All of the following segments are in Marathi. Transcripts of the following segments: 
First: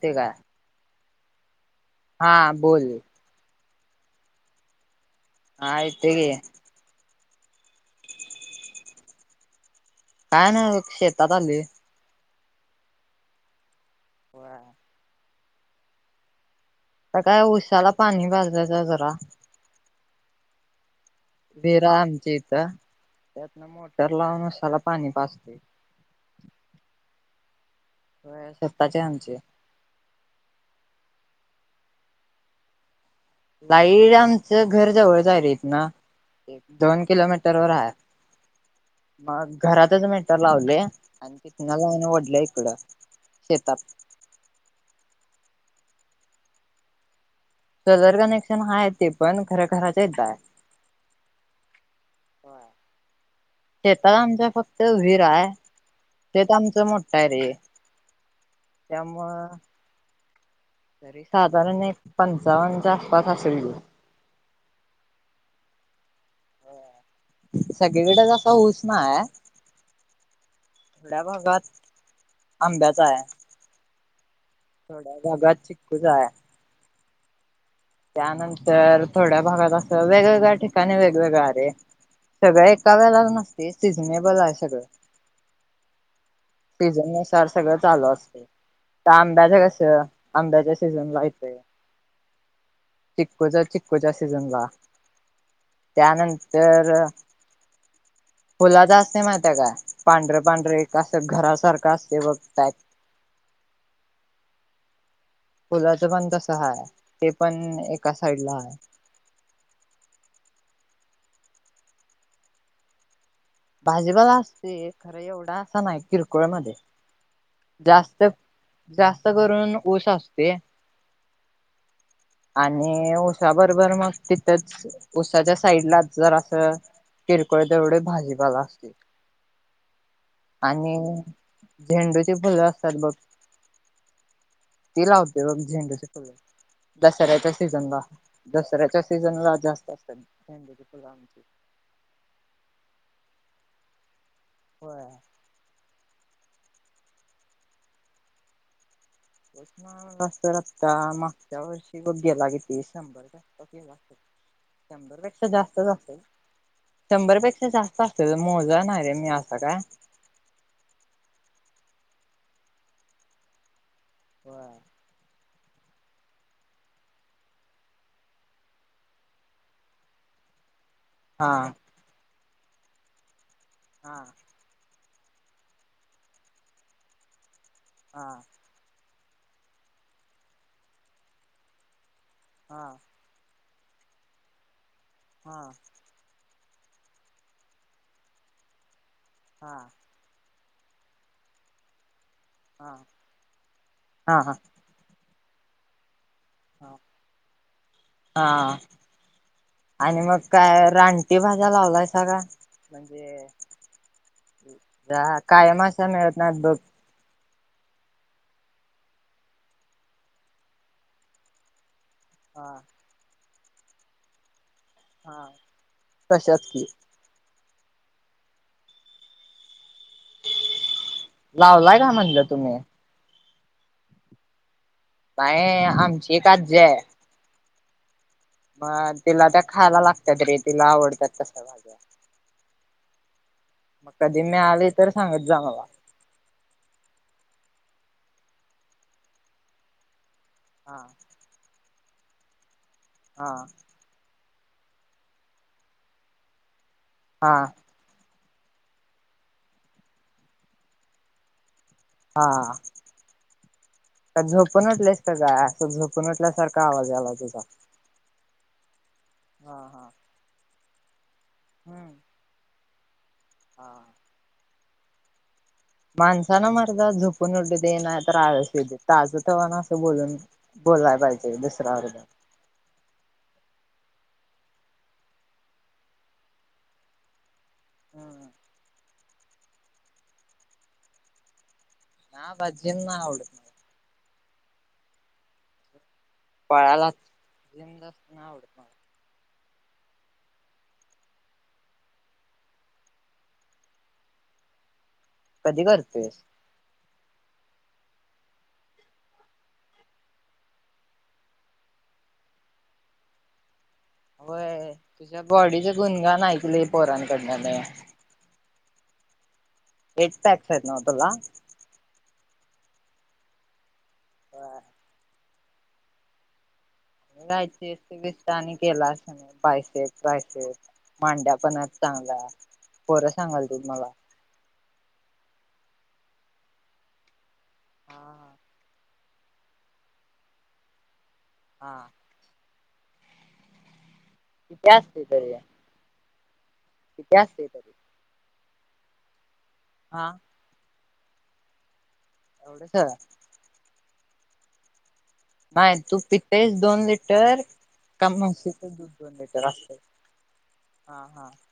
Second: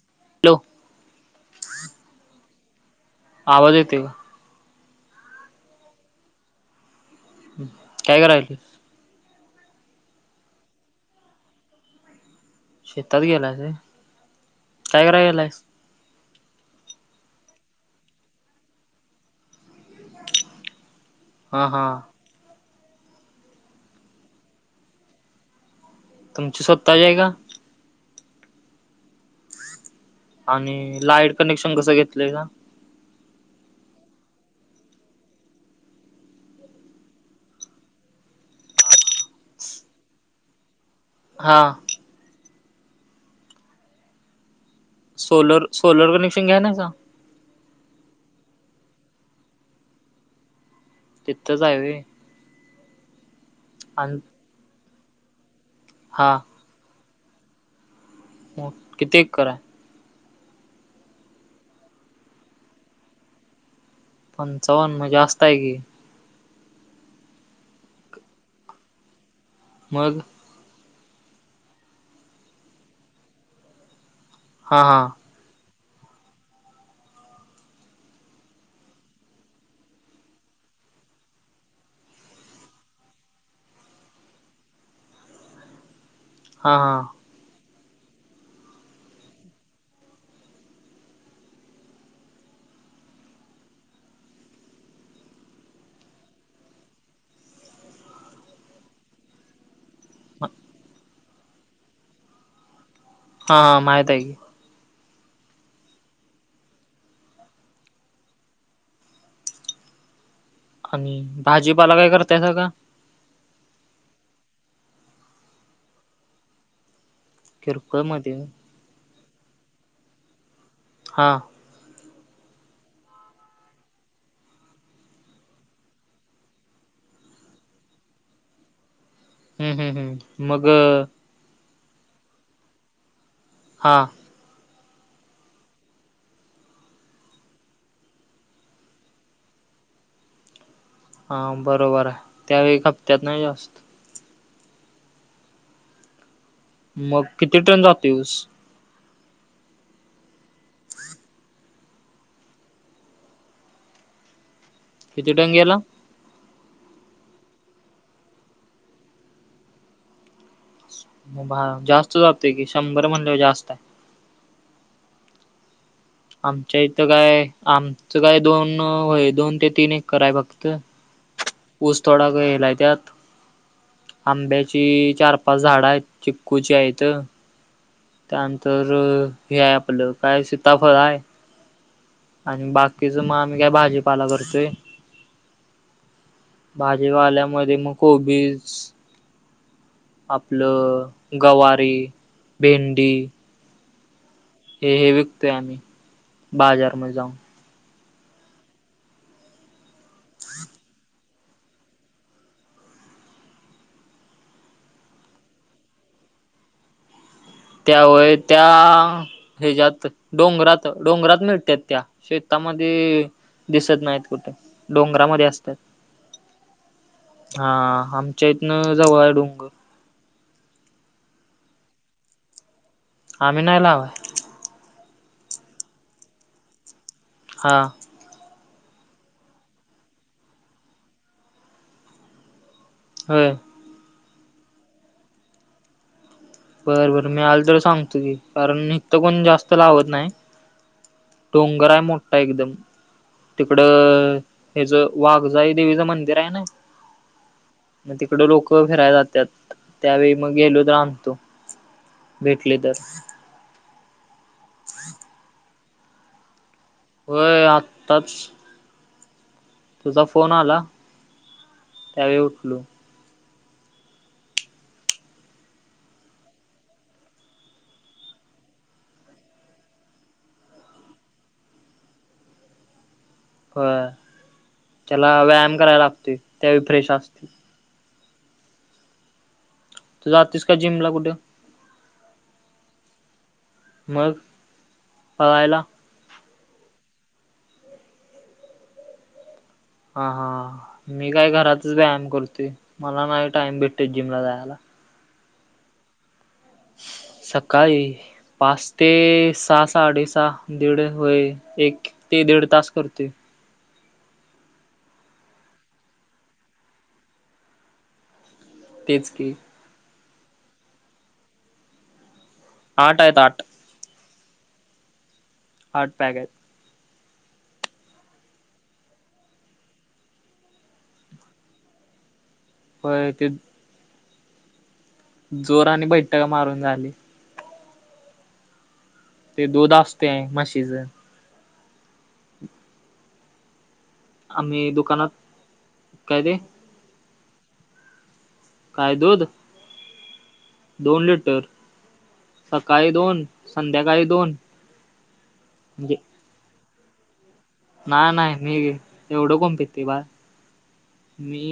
ते कायं? हॅलो हां बोल. आवाज येतोय कां? हां येतोय की. कायं करायला? कायं नाय बघ. शेतात आलोय. शेतात गेलायस व्हय? कायं कराय गेलायस? आता कायं ऊसाला पाणी घालजायला जरा. हा हा बेरा आमच्या इथं. त्यांतन मोटर लावून ऊसाला पाणी पाजतोय. तुमची स्वतःची आहे कां? होय स्वतःची आमची. आणि लाइट कनेक्शन कसं घेतलंय कां? लाईट आमचं घराजवळचं हाय रे इथंन. एक दोन किलोमीटर वर हाय. मगं घरातचं मीटर लावलय. आणि हा तिथन मग वढल्या इकडं शेतात. सोलर सोलर कनेक्शन घ्या नां कां? सोलर कनेक्शन हाय ते पणं. खर्या घराच्या इथ हाय. तेिथंच हाय व्हय? शेतात आमचं फक्तं वीर हाय. हा शेत आमचं मोठ ठयं रे? किेती एकर त्यामुळं हाय? तरी साधारण नाही एक पंचावन्नच्या आसपास असेलं की. पंचावन्न म जास्तंय की. सगळीकडेचं असा ऊसं नाय. मगं? ह्या भागांत आंब्यांचाय. हा हा थोड्याच भागांत चिकूचाय. त्यानंतर थोड्या भागांत असं, वेगवेगळ्या ठिकाणीं वेगवेगळं हाय रे. सगळं एका वेळेला नसते. सिझने बल आहे सगळं. हा हा सिझन वाइस [unintelligible] तस सगळं चालूं असतय. त आंब्याच कसं आंब्यांच्या सीझन ला हेतय. चिक्कोचा, चिकूच्या सीझनला. त्यानंतर फुलाचा असतय माहिती काय? पांढरे- पांढरे एक असं घरासारखं असतय बघ टाइप. हा हा, माहित आहे की. फुलाचं पण कसं हाय, ते पण एका साइडला हाय. आणि भाजीपाला काय करतायसा आता? भाजीपाला असतोय, खरं एवढा असा नाही किरकोळ मध्ये. किरकोळ जास्त, मध्ये व्हय. जास्त करून ऊस असतोय. हां आणि उसा बरोबर मग तिथंच ऊसाच्या साईडला जरा असं, किरकोळ तेवढ भाजीपाला असतोय. हम्म हम्म हम्म मग आणि झेंडूची फुलं असतात बघ. हां. ती लावतोय बघ झेंडुची फुल. दसऱ्याच्या सीझनला, दसऱ्याच्या सीझनला जास्त असत्यात, झेंडूची फूल हा आमची. बरोबर हाय, त्यावेळी खपत्यात नयी जास्त. व्हय. मग किती टन जातोय ऊस? ऊस ना बघता - बघता, मागच्या वर्षी व गेला किती शंभर टन शंभर किती पेक्षा टन गेला जास्त असलं. शंभरपेक्षा जास्त असत्यात, मोजाय नाही रे मी असं काय. म, भा जातोय की, शंभर म्हणलेवर जास्त हाय. [unintelligible] आमच्या इथं काय, आमचं काय दोन, होय दोन ते तीन एकर हाय फक्त. हां. ऊस थोडा बं गेलाय त्यात, हा आंब्या ची, चार -पाच झाडं आहेत, चिक्कूची आहेत. हा त्यानंतर हे हाय आपलं, काय सीताफळ हाय. आणि हा बाकीच म, आम्ही काय भाजीपाला करतोय. हा. भाजीवाल्यामध्ये मग कोबीस. हा. आपलं गवारी, हा. भेंडी. हा, हां. हे, हे विकतोय आम्ही, बाजार मध्ये जाऊन. हां. आणि मग काय रानटी भाज्या लावलायसा का? म्हणजे त्या कायम अशा मिळत नाहीत बघ. त्या होय त्या, हच्या्त डोंगरात, डोंगरात मिळत्यात त्या. हा शेतामध्ये दिसत नाहीत कुठ, हा डोंगरामध्ये असत्यात. तशाच की हा, आमच्या इथनं जवळ हाय डोंगर. लावलाय काय म्हणलं तुम्ही? आम्ही नाही लावाय. नाही आमची एक आज्जी हाय. हां. म, तिला त्या खायला लागतात रे, तिला आवडतात तशा भाज्या. हो. मग कधी नाय आले तर सांगत जा मला बरं बरं मी आल त सांगतो की, कारण मी हीत कोण जास्त लावत नाय हा डोंगर हाय मोठा एकदम हा तिकडं हेज वाघजाई देवीचं मंदिर आहे न हां म तिकडे लोक फिरायला जात्यात त्यावेळी म गेलो त आणतो. हा. भेटले तर का झोपून उटलाईस का काय असं झोपून उटल्यासारखं होय आत्ताच हा हा तुझा फोन आला हम्म त्यावेळी उठलो हां माणसाना मर्दा झोपून उठूदे नायतर आळस येऊदे ताजतवान असं बोलून बोलाय पाहिजे दुसराबरोबर होय त्याला व्यायाम करायला लागतोय त्यावेळी फ्रेश असतोय. अ तु जातेस का जिमला कुठ? हा ब जिम नाय आवड म मग पळायला पळालाचं जिमलाच नाय आवडत. मला. हा हा मी काय घरातच व्यायाम करतोय मला नाय टाइम भेटत जिमला जायाला कधी करतोयेस सकाळी पाच ते सहा साडे सहा दीड होय, एक ते दीड तास करतोय. होय, तुझ्या बॉडीचे गुणगाणं ऐकले पोरांकडना लय तेच की, एट पॅक्स हायेत नव्ह तुला आठ आयेत आठ होय. आठ पॅगं हायेत माहितीये ते [unintelligible] आणि केला असनं बायसेप ट्रायसेप मांड्या पण हायत चांगल्या पोरं होय सांगालतीत मला जोरांनी बैठका मारून झाली. हा हा ते दूध असतय म्हशीच हां आम्ही किती असतय दुकानात तरी काय ते किती असतय तरी काय दूध हा दोन लिटर सकाळी एवढंच दोन संध्याकाळी दोन बाय तू पितेस दोन लिटर का नाय नाय, मी म्हशीचं दूध दोन एवढं लिटर कोण असतय पितय बाळ हा हा मी.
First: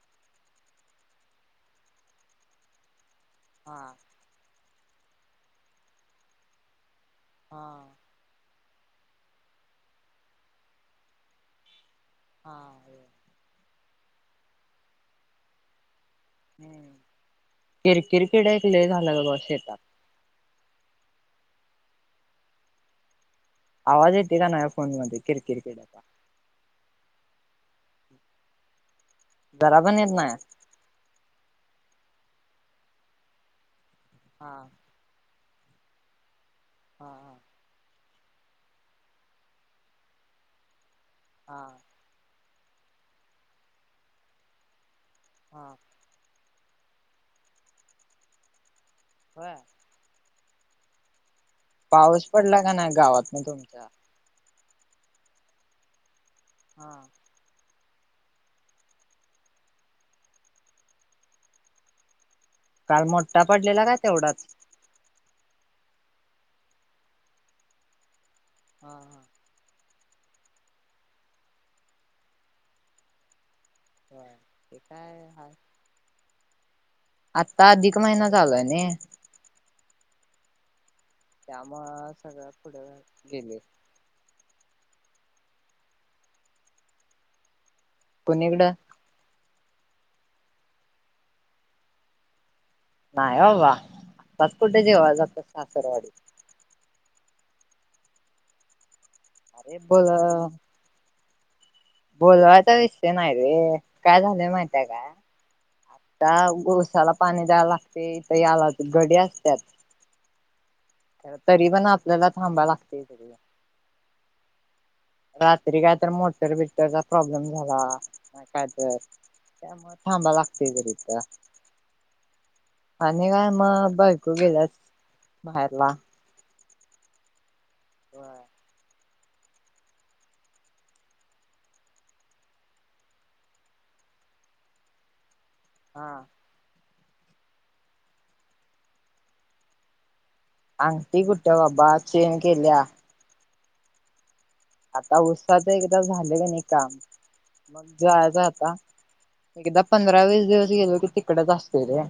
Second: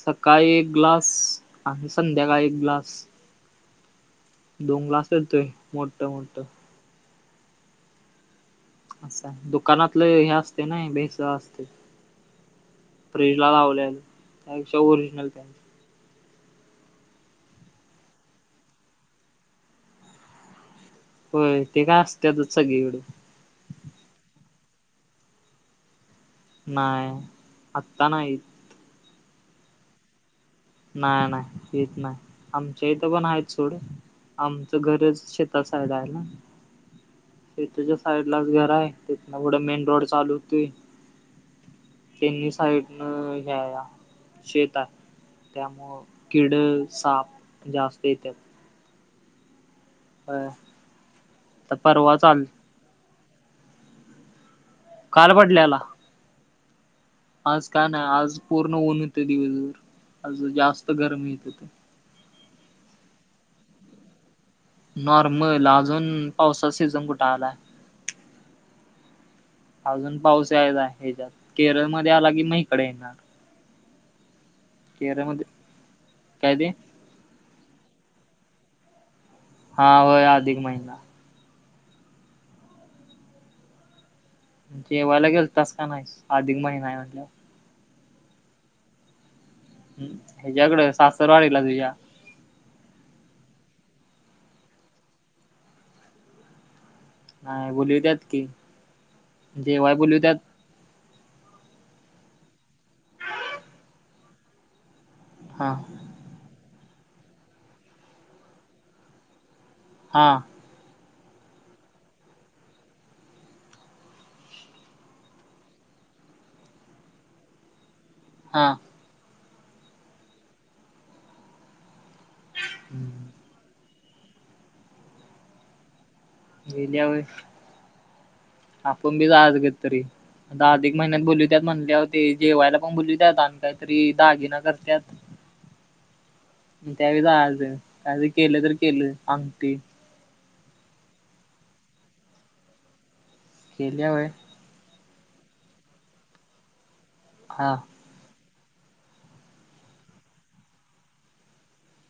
सकाळी एक ग्लास आणि संध्याकाळी एक ग्लास. हा, दोन ग्लास येतोय. मोठं मोठं हा, असाय, दुकानातलं हे असते. नाय भेसळ असते. हा, फ्रीजला लावले त्यापेक्षा ओरिजनल किरकिर किडे एक लय झालं बघ शेतात. होय, ते काय असतातच सगळीकडे. आवाज येतोय का नाही. फोन मध्ये किरकिट किड्या नाय, आत्ता नाही. जरा पण येत नाय, नाय नाय, येत नाय आमच्या इथं पण आहेत. सोड हा आमचं घरच शेत तसा आहे जायला हा साईडलाच घर आहे. तिथ न पुढ मेन रोड चालू होतोय. हा, तिनी साईडन हे ह्या शेत हाय. हा त्यामुळं किड साप जास्त येत. होय, होय, आता परवा पाऊस चाल पडला का नाही? गावात मग तुमच्या काल पडल्याला. हा, आज का नाही. आज पूर्ण ऊन होते, दिवसभर आज जास्त गरमी येत होते. काल मोठा पडलेला का तेवढाच. नॉर्मल अजून पावसाचा पावसाचा सिझन कुठ आलाय. हा हा, अजून पाऊस यायचा, ह्याच्यात केरळमध्ये आला की मग इकडे येणार. व्हय, केरळमध्ये काय ते, आत्ता अधिक महिना चालू आहे ने हा, होय अधिक महिना. त्यामुळं सगळ पुढ होऊन केलंय. देवाला गेल तास का नाही, अधिक महिना म्हटल. कोणीकड ह, ह्याच्याकडे सासुरवाडीला तुझ्या नाही बाबा आत्ताच कुठ देवाला जातात. सासरवाडीत नाही. बोलूव त्यात की, अरे, जेवाय बघ बोलवत्यात बोलवायचा विषय नाही रे! काय झालंय माहित आहे काय. हा, त्या ऊसाला पाणी द्यायला लागतय. इथ याला गडी असत्यात. हा, तरी पण आपल्याला थांबा लागतय. रात्री काय तर मोटर बिटरचा प्रॉब्लेम झाला काय हा तर. काय मग थांबा लागते र तीथ आणि काय मग बाय को गीलीया माहेरला. गेलीया होय? व्हय. आपुण बी जायाच कधी तरी. आता अधिक महिन्यात बोलीवत्यात म्हणल्याव ते जेवायला पण बोलीवत्यात आणि कायतरी दागिना करत्यात. हा. त्यावेळे जायाचं काय त केलं तर केलं अंगठी. अंगटी कुठ बाबा चेन केलिया. केलीया होय? आता ऊसाच एकदा झाले का नाई काम हा मग जायचं आता. एकदा पंधरा वीस दिवस गेलो की तिकडच असतोय रे.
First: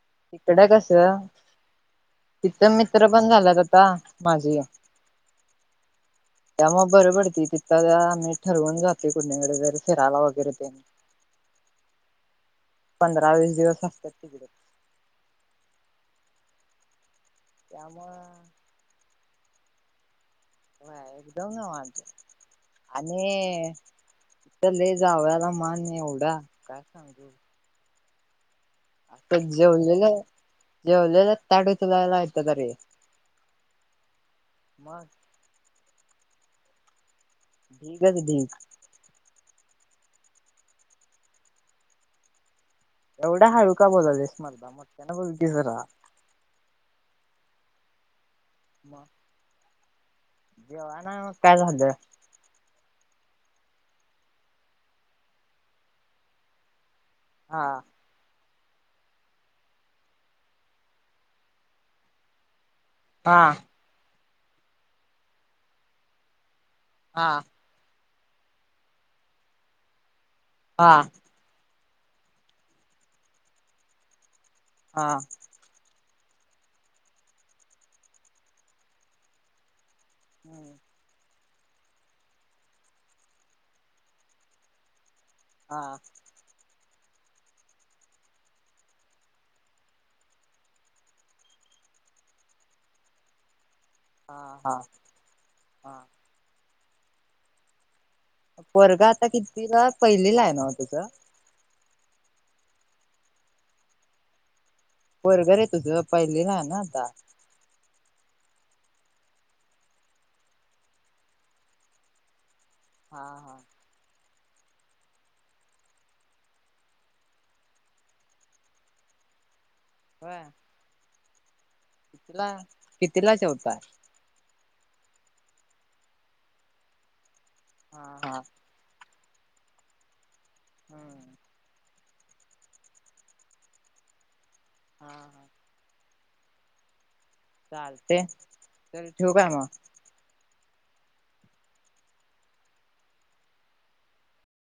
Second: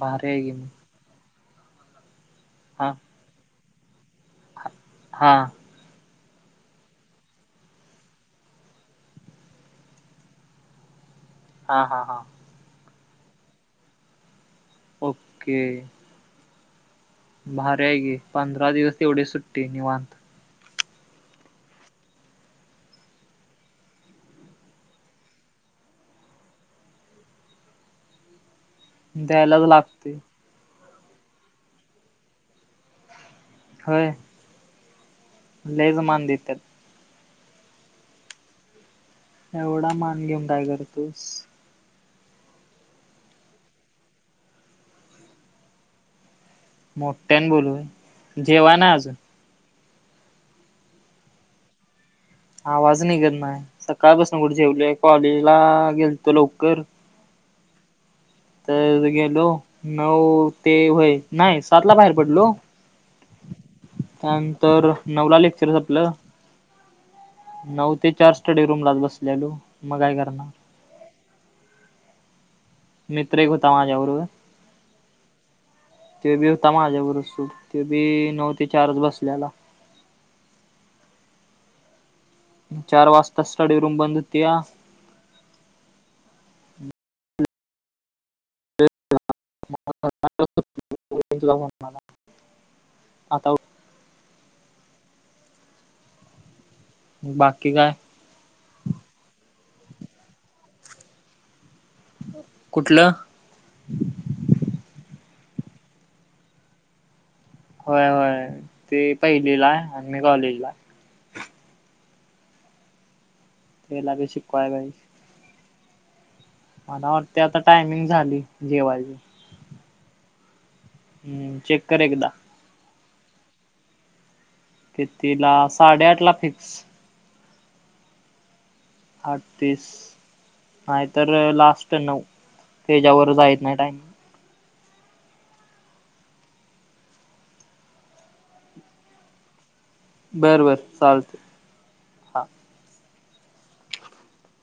भारी आहे की तिकडे मग कस तिथं हा मित्र पण झाल्यात आता माझी. हा. त्यामुळ बर पडतय तिथं आम्ही ठरवून जातोय कुणीकड तर फिरायला वगैरे ते. [inaudible] हा हा हा. पंधरा वीस दिवस असत्यात तिकड. ओके. भार हाय की त्यामुळं पंधरा दिवस तेवढीच सुट्टी निवांत. व्हय एकदम निवांत. आणि तिथ जावायाला मान एवढा काय सांगू. आता द्यायलाच लागते जेवलेलं जेवलेलं ताट उचलायला येत्यात रे. होय. म. लयच मान देत्यात. ढीगच ढीग. एवढा मान घीऊन काय करतोस? एवढ्या हाळू का बोलालीयास मर्दा मोठ्यान बोल कि जरा. मोठ्यान बोलू होऊ जेवाय नाय अजून. जेवाय नाय मग काय झालं? आवाज ननिघत नाय सकाळपसन कुठ जेवलोय कॉलेजला गेलतो लवकर. हा. तर गेलो नऊ ते होय नाय सात ला बाहेर पडलो. हां. त्यानंतर नवला लेक्चर संपलं. हां. नऊ ते चार स्टडी रूमलाच बसलेलो मग काय करणार. हा. मित्र एक हुता माझ्या बरोबर. हा. त्यो बी हुता माझ्या बर सोड त्यो बी नऊ ते चारच बसल्याला. हम्. चार वाजता स्टडी रूम बंद होतीया. हा हा! [unintelligible] हा हा हा! बाकी काय? पोरगा आता कितवी ला पहिलीला आहे नव तुझा. कुठलं. पोरग रे तुज पहिली ला आहे ना आता. होय, होय ते पहिली ला आण मी कॉलेजला. हा हा! ते लागे शिकवाय बाई. अन आता ते आता टायमिंग झालय जेवायच. व्हयं! हूं चेक कर एकदा कितीला कितीला जेवताय. कितीला साडेआठ ला फिक्स. हा हा! आठतीस नाहीतर हम्म लास्ट नऊ, त्याच्यावर जायीत नाही टाइम. हा हा! चालतेय चल ठेवू काय म. बर बर चालत.